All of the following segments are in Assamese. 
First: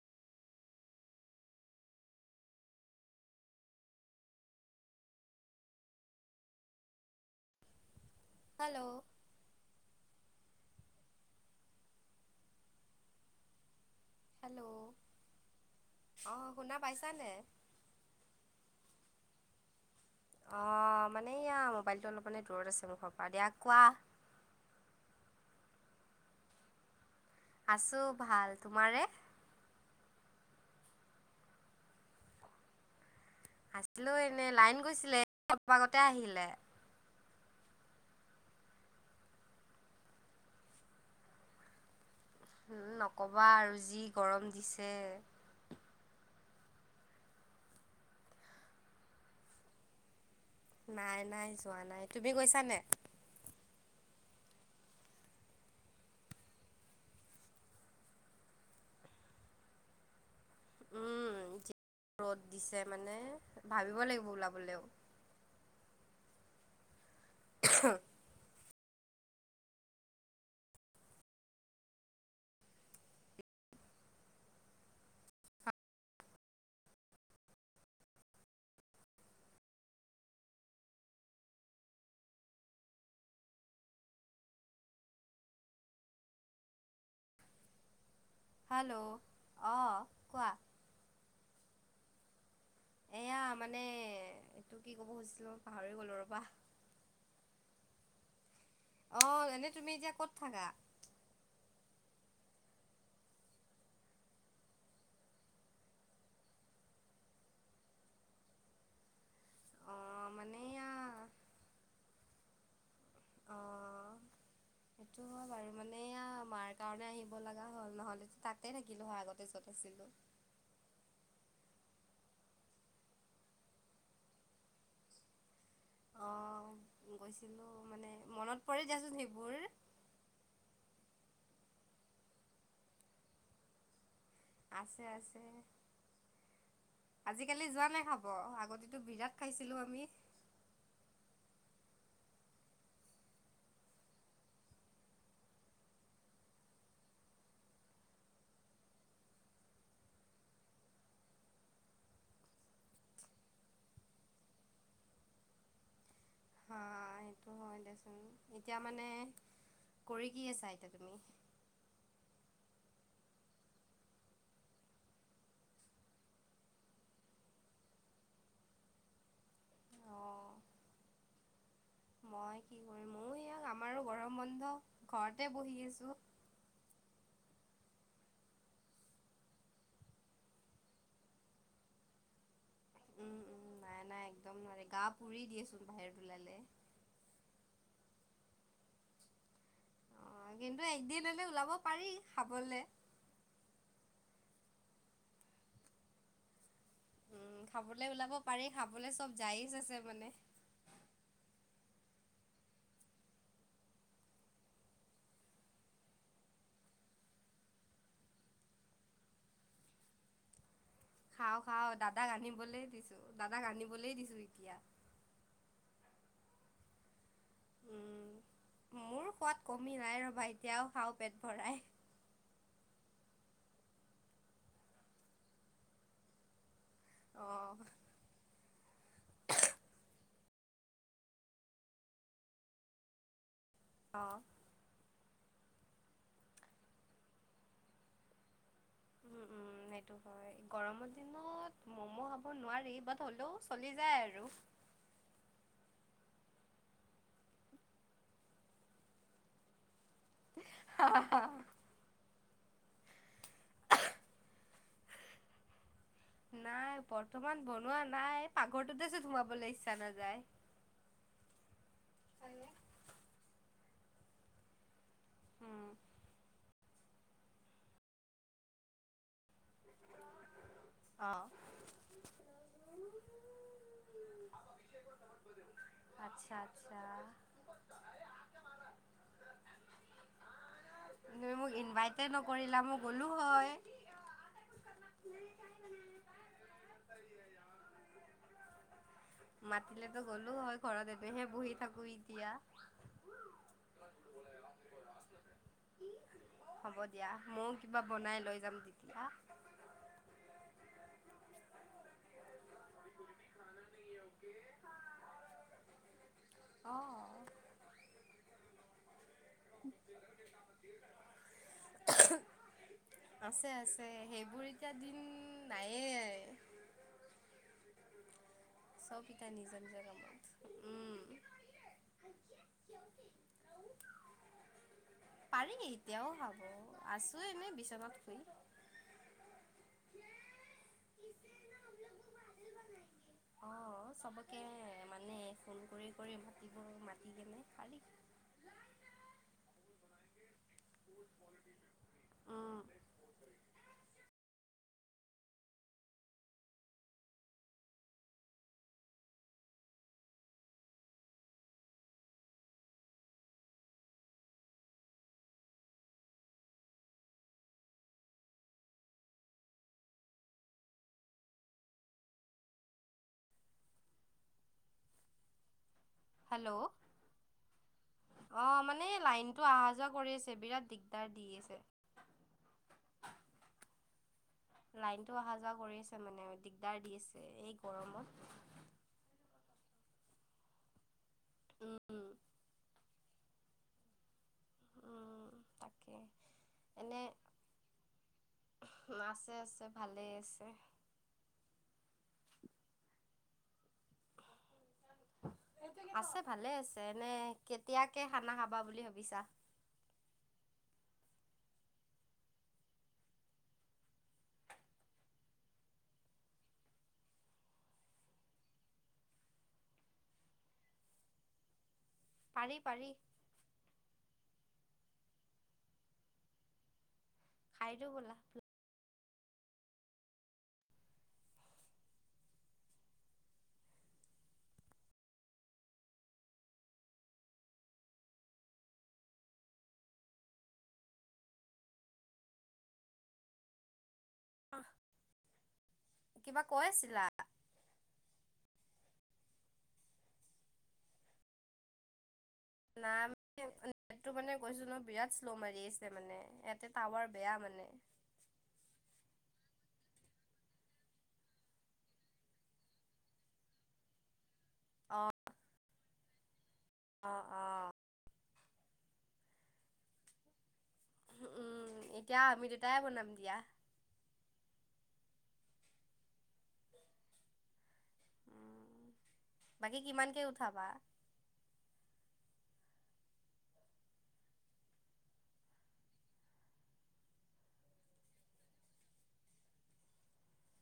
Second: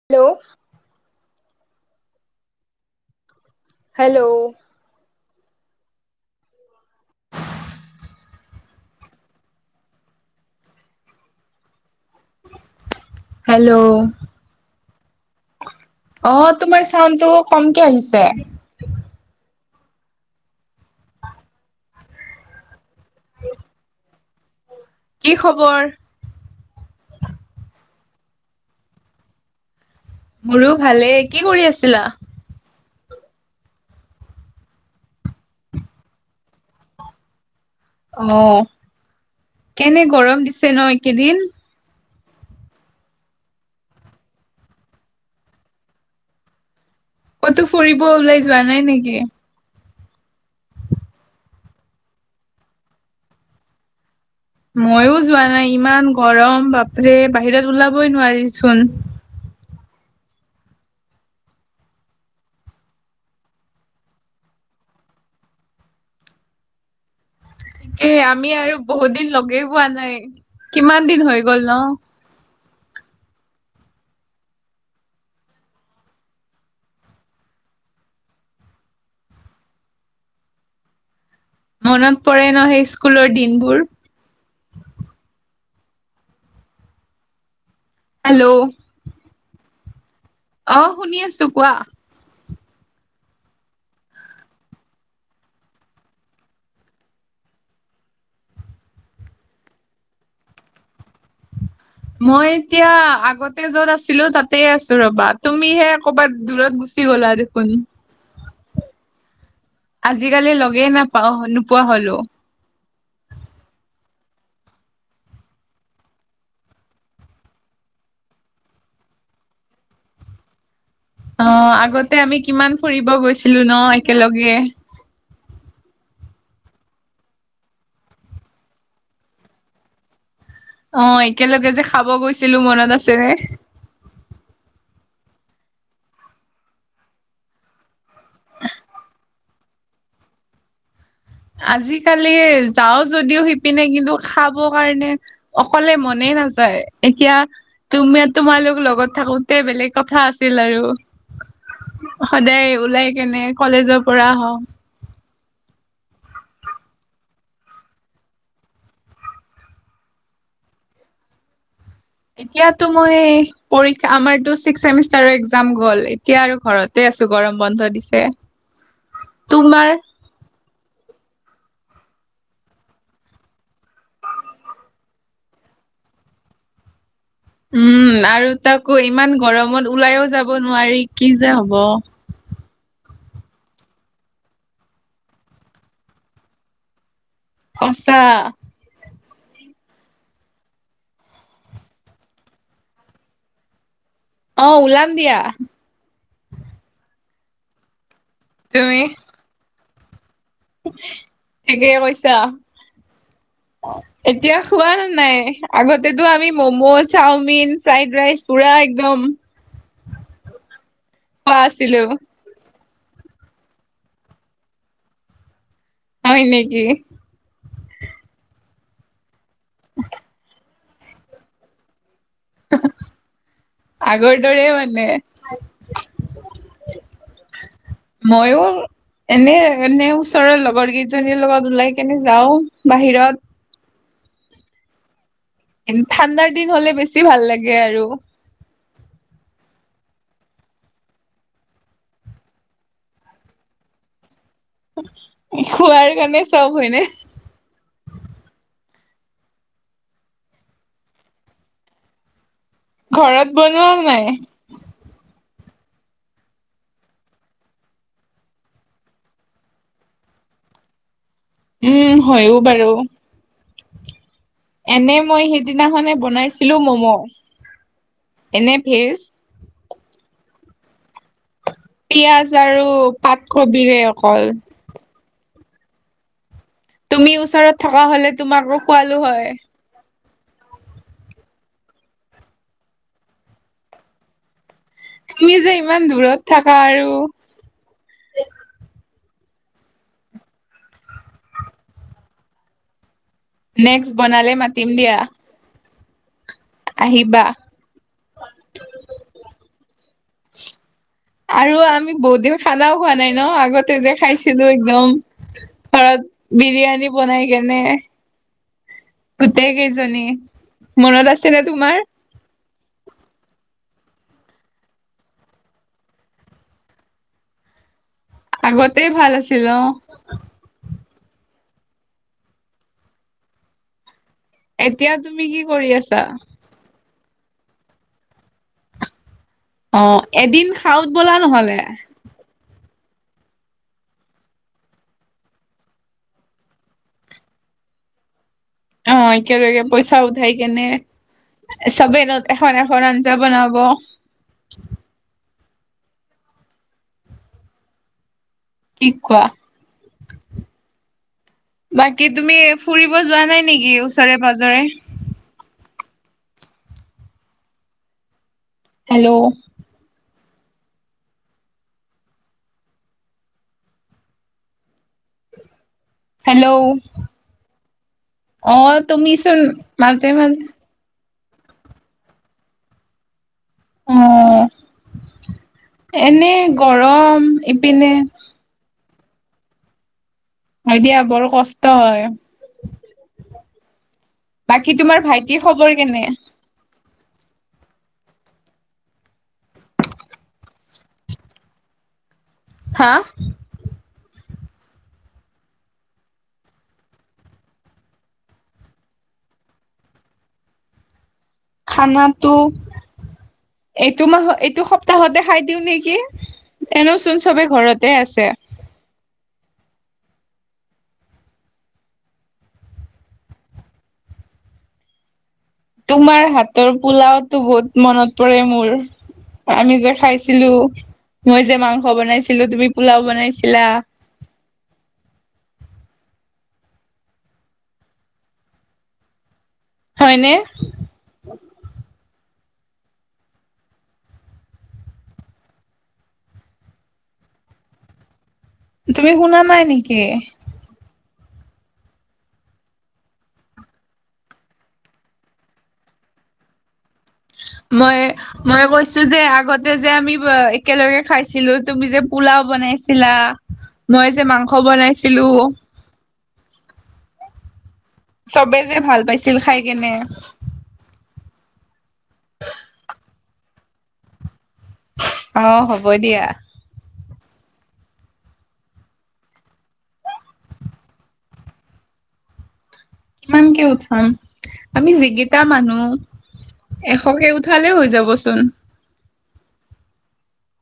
Hello. Hello. Hello. Hello. Hello অ শুনা তোমাৰ চাউণ্ডটো পাইছানে? কমকে আহিছে। অ মানে ইয়া মোবাইলটো অলপ মানে দূৰত আছে মোৰ ঘৰৰ পৰা দিয়া কোৱা। কি খবৰ। আছো ভাল তোমাৰে। মোৰো ভালেই কি কৰি আছিলা। আছিলো এনেই লাইন গৈছিলে অলপ আগতে আহিলে। অ কেনে গৰম দিছে ন এইকেইদিন। নক'বা আৰু যি গৰম দিছে। কতো ফুৰিব ওলাই যোৱা নাই নিকি। নাই নাই যোৱা নাই তুমি গৈছা নাই। মইও যোৱা নাই ইমান গৰম বাপৰে বাহিৰত ওলাবই নোৱাৰিচোন। [unintelligible] উম ৰ'দ দিছে মানে ভাবিব লাগিব ওলাবলে তাকে আমি আৰু বহুত দিন লগেই পোৱা নাই কিমান দিন হৈ গ'ল ন। মনত পৰে ন সেই স্কুলৰ দিনবোৰ। হেল্ল' অ। কোৱা। অ শুনি আছো কোৱা। এয়া মানে এইটো কি ক'ব খুজিছো পাহৰি গলো ৰবা। অ এনে তুমি এতিয়া ক'ত থাকা? মই এতিয়া আগতে য'ত আছিলো তাতে আছো ৰবা তুমিহে কবাত দূৰত গুচি গ'ল। গলা দেখোন অ' আজিকালি মানে এয়া লগেই নাপাওঁ নোপোৱা হলো। । [unintelligible] অ' সেইটো হয় বাৰু মানে। মাৰ কাৰণে আহিব লগা হ'ল নহলে তাতে থাকিলো হয় আগতে যত আছিলো। অ আগতে আমি কিমান ফুৰিব গৈছিলো ন একেলগে। অ গৈছিলো মানে মনত পৰি দেচোন সেইবোৰ। অ একেলগে যে খাব গৈছিলো মনত আছেনে। আছে আছে। আজিকালি যোৱা নাই খাব আগতেতো বিৰাট খাইছিলো আমি। আজিকালি যাও যদিও শিপিনে কিন্তু খাব কাৰণে অকলে মনে নাথে। নাযায় এতিয়া। তুমি তোমালোক লগত থাকোতে বেলেগ কথা আছিল আৰু। সদায় ওলাই কেনে কলেজৰ পৰা আহও। । [inaudible] নহয় দিয়াচোন এতিয়া মানে কৰি কি আছা এতিয়া তুমি। এতিয়া টো মই পৰীক্ষা আমাৰতো ছিক্স ছেমিষ্টাৰ ৰ এক্সাম গল এতিয়া আৰু ঘৰতে। ছো গৰম বন্ধ দিছে তোমাৰ। অ' মই কি কৰিম মই ইয়াক আমাৰো গৰম বন্ধ ঘৰতে বহি আছো। । [inaudible] উম আৰু তাকো ইমান গৰমত ওলাইও যাব নোৱাৰি কি যে হব।। [inaudible] উম উম নাই নাই একদম নোৱাৰাৰে গা পুৰি দিয়েচোন বাহিৰত ওলালে। সঁচা। আহ কিন্তু এদিন হলে ওলাব পাৰি খাবলৈ। অ ওলাম দিয়া। উম খাবলৈ ওলাব পাৰি খাবলৈ চব যায় আছে। মানে। একেই পইছা। এতিয়া খোৱা নাই আগতেতটো আমি ম'ম' চাওমিন ফ্ৰাইড ৰাইচ পুৰা। একদম। খোৱা খাও, খাও আছিলো দাদাক আনিবলে দিছো দাদাক আনিবলে দিছো এতিয়া। হয় নেকি? উম, মোৰ সোৱাদ কমি নাই ৰবা এতিয়াও খাওঁ পেট ভৰাই। আগৰ দৰে মানে। অ ময়ো এনে এনে ওচৰৰ লগৰ কেইজনীৰ লগত ওলাই কেনে যাও বাহিৰত। অঁ। ঠাণ্ডাৰ দিন হলে বেছি ভাল লাগে আৰু। উম [inaudible] উম, সেইটো হয় গৰমৰ দিনত ম'ম' খাব নোৱাৰি বাট হ'লেও চলি যায় আৰু। খোৱাৰ কাৰণে চব হয়নে? আহ। ঘৰত বনোৱা নাই? নাই বৰ্তমান বনোৱা নাই পাক ঘৰটো এ চো সোমাবলৈ ইচ্ছা নাযায়। উম, হয়ো বাৰু। এনে মই উম, সেইদিনাখে বনাইছিলো মম'। এনে ভেজ। অ। পিয়াজ আৰু পাতকবিৰে অকল। আচ্ছা আচ্ছা। তুমি ওচৰত থকা হলে তোমাকো খোৱালো হয়। তুমি মোক ইনভাইট নকৰিলা, মই গ'লো হয়। তুমি যে ইমান দূৰত থাকা আৰু। মাতিলেতো গ'লো হয়, ঘৰত এইটোহে বহি থাকো এতিয়া নেক্সট বনালে মতিম দিয়া। হ'ব দিয়া, আহিবা ময়ও কিবা বনাই লৈ যাম তেতিয়া। আৰু আমি বৌদেউ খানাও খোৱা নাই ন আগতে যে খাইছিলো একদম। ঘৰত বিৰিয়ানী অঁ বনাই কেনে। গোটেই কেইজনী। মনত আছে ন তোমাৰ? আছে, আছে সেইবোৰ এতিয়া দিন নাইয়ে। [inaudible] আগতে ভাল পিতা আছিল অ নিজম জগমত উম [unintelligible] [unintelligible] [inaudible] এতিয়া তুমি কি কৰি আছা? আছো এনেই বিচনাত শুই। অ, এদিন খাও ব'লা নহলে। অ', [inaudible] চবকে মানে ফুন কৰি কৰি মাতিব মাতি কেনে শাৰী। [unintelligible] অ, একেলগে পইচা উঠাই কেনে চবেই নো এখন এখন আঞ্জা বনাব। কি কোৱা? বাকী তুমি ফুৰিব যোৱা নাই নেকি ওচৰে-পাজৰে? হেল্ল'। হেল্ল'। অ, মানে তুমিচোন লাইনতটো অহা যোৱা মাজে কৰি আছে মাজে বিৰাট দিগদাৰ। দি আছে। [unintelligible] অ' লাইনতটো অহা যোৱা কৰি আছে মানে এনে দিগদাৰ দি গৰম আছে এই ইপিনে গৰমত। এতিয়াা বৰ কষ্ট উম, হয়। বাকী তোমাৰ উম, ভাইটি খবৰ তাকে কেনে? এনে আছে আছে ভালেই আছে, হা? আছে ভালে আছে এনে কেতিয়াকে খানা খাবা বুলি ভাবিছা? খানাটো। এইটো মাহত এইটো সপ্তাহতে খাই দিওঁ নেকি? এনচোন চবে ঘৰতে আছে। পাৰি পাৰি। তোমাৰ হাতৰ পোলাওতো খাই বহুত দিও মনত ব'লা পৰে মোৰ। আমি যে খাইছিলো। মই যে মাংস বনাইছিলো তুমি পোলাও বনাইছিলা। হয়নে? কিবা কৈ আছিলা। তুমি শুনা নাই নেকি? ন নেটটো মানে কৈছো ন বিৰাট শ্ল' মাৰি আছে মানে ইতে [unintelligible] মই মই কৈছো যে আগতে যে আমি একেলগে খাইছিলো, তুমি যে পোলাও বনাইছিলা, মই যে মাংস মাংস অ বনাইছিলো? অ অ চবে যে ভাল পাইছিল খাই কেনে উম এতিয়া আমি দুটাই বনাম। অ হ'ব দিয়া উ বাকী কিমানকে উঠাবা কিমানকে উঠাম আমি যিকেইটা মানুহ এশকে উঠালে হৈ যাবচোন।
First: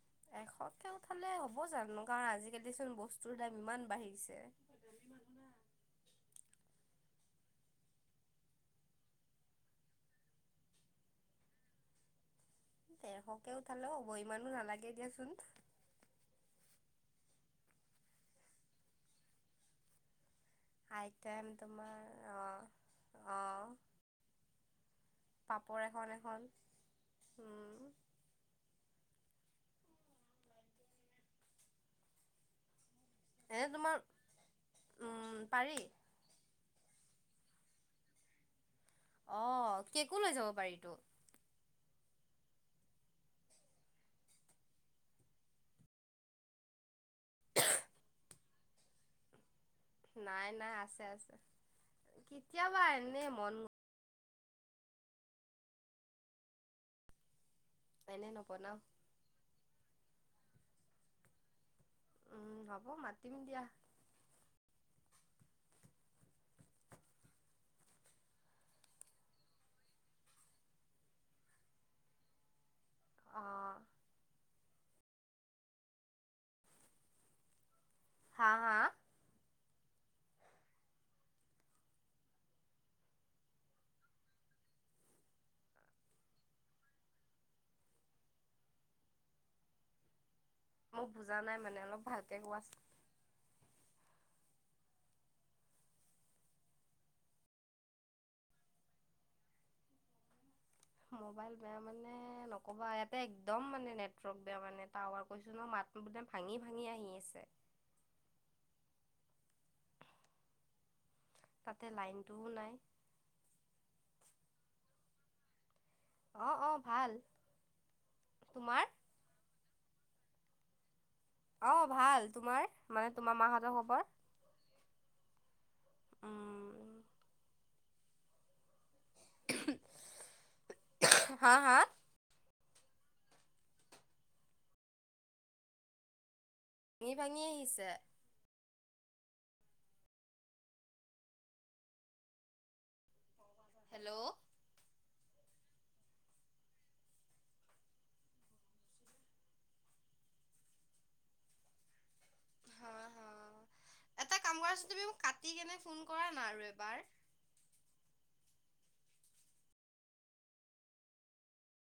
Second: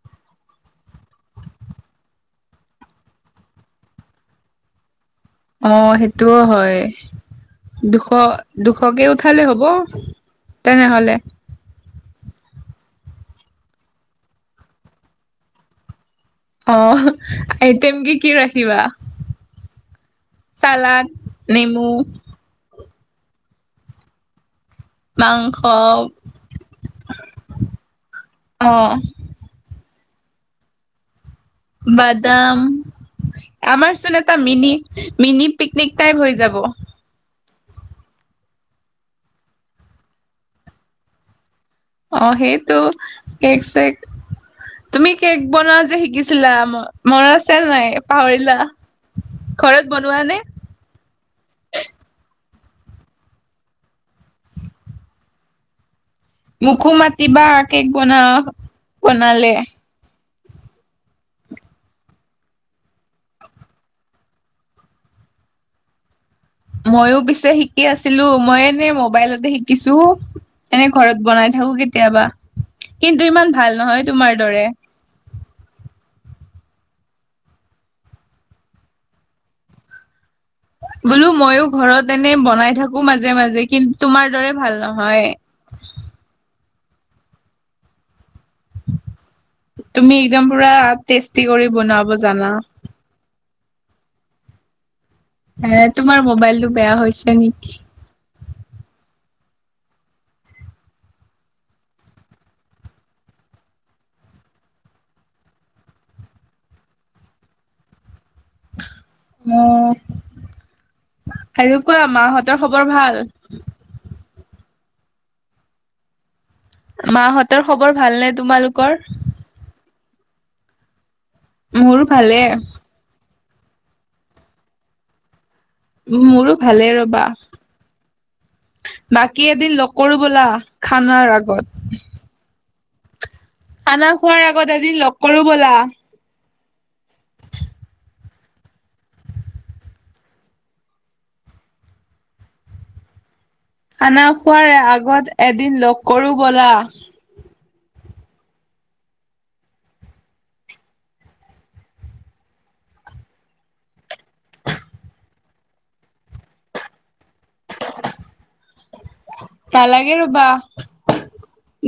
[unintelligible] ফটকে উঠালে হ'ব জানো কাৰণ আজিকালিচোন বস্তুৰ দাম ইমান বাঢ়িছে। অ সেইটোও হয়। দুশ দুশকে উঠালে হ'ব তেনেহলে ডেৰশকে উঠালো হ'ব ইমানো নালাগে দিয়াচোন আহ আইতেম কি কি ৰাখিবা। চালাড আইটেম নেমু তোমাৰ, অ মাংস পাপৰ এখন এখন অ বাদাম, এনে তোমাৰ আমাৰচোন এটা মিনি উম মিনি পাৰি পিকনিক টাইপ হৈ যাব। অ কেকো লৈ যাব পাৰি তো অ সেইটো কেক চেক তুমি কেক বনোৱা যে শিকিছিলা মনত আছে নাই পাহৰিলা। [unintelligible] [inaudible] নে নাই নাই আছে আছে কেতিয়াবা এনে মন মোকো মাতিবা কেক বনা এনে নবনাও বনালে। উম হ'ব মাতিম দিয়া। মইও পিছে শিকি আছিলো, মই এনে মোবাইলতে শিকিছো। এনে ঘৰত বনাই থাকো কেতিয়াবা কিন্তু অ ইমান ভাল নহয় তোমাৰ দৰে। [unintelligible] হা! হা! বোলো মইও ঘৰত এনে বনাই থাকো মাজে মাজে কিন্তু তোমাৰ দৰে ভাল নহয়। [unintelligible] তুমি একদম পুৰা মোক বুজা টেষ্টি নাই কৰি মানে অলপ বনাব ভালকে জানা কোৱা এ তোমাৰ মোবাইলটো বেয়া হৈছে নেকি। মবাইল বেয়া মানে নকবা ইয়াতে একদম মানে নেটৱৰ্ক বেয়া মানে টাৱাৰ কৈছো নহয় মাত বাদাম ভাঙি ভাঙি আহি আছে [unintelligible] অ আৰু তাতে কোৱা লাইনটোও মাহঁতৰ নাই খবৰ ভাল। অ অ ভাল মাহঁতৰ খবৰ ভালনে তোমাৰ তোমালোকৰ? অ মোৰো ভাল ভালে, তোমাৰ মানে তোমাৰ মাহঁতৰ খবৰ মোৰো ভালে উম ৰবা, বাকী এদিন লগকৰো ব'লা খানাৰ হা হা আগত খানা খোৱাৰ আগত এদিন লগ কৰো ব'লা। ভাঙি ভাঙি আহিছে। খানা হেল্ল' খোৱাৰে আগত এদিন লগ কৰোঁ বলা। হা হা [unintelligible] এটা কাম কৰাচোন তুমি কাটি কনে ফোন কৰা না আৰু এবাৰ নালাগে ৰবা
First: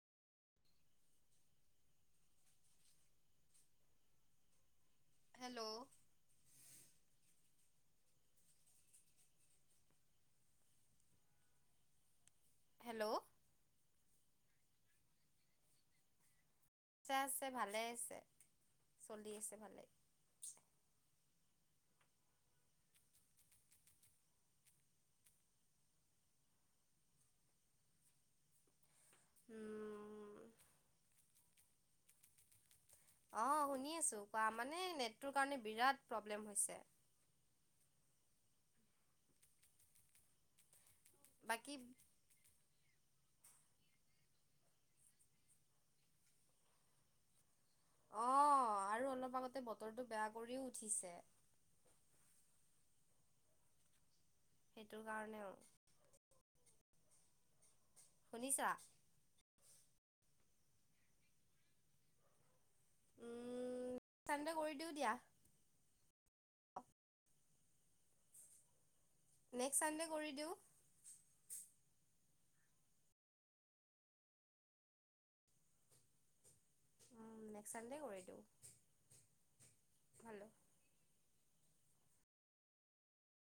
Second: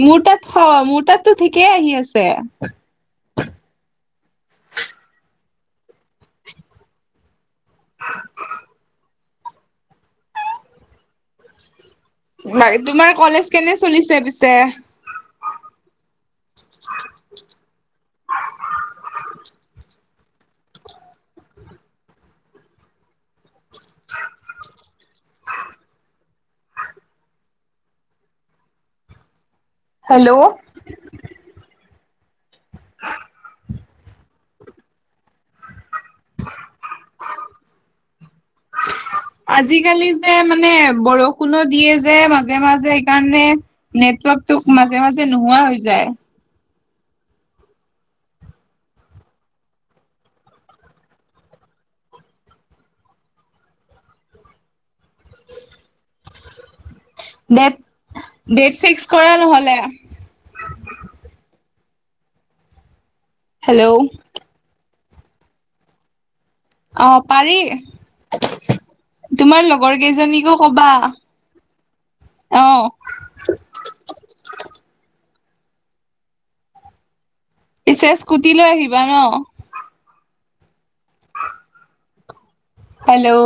মোৰ তাত থ মোৰ তাততো ঠিকেই আহি আছে [unintelligible] হেল্ল' হেল্ল' তোমাৰ কলেজ কেনে চলিছে পিছে আছে আছে ভালেই আছে চলি আছে ভালেই উম হেল্ল' অ শুনি আছো কোৱা মানে নেটটোৰ কাৰণে বিৰাট প্ৰব্লেম হৈছে আজিকালি যে মানে বৰষুণো বাকী দিয়ে যে মাজে মাজে কাৰণে নেটৱৰ্কটো মাজে মাজে নোহোৱা হৈ যায়। অ', আৰু অলপ আগতে বতৰটো বেয়া কৰিও উঠিছে। [unintelligible] সেইটোৰ কাৰণেও। ডেট, শুনিছা ডেট ফিক্স কৰা নহ'লে। হেল্ল' উম, কালিলৈ কৰি দিও দিয়া। অ পাৰি তোমাৰ নেক্সট লগৰ চানডে কৰি দিওঁ কেইজনীকো কবা। অ'। নেক্সট চানডে পিছে কৰি দিওঁ স্কুটি লৈ আহিবা ন? Hello hello.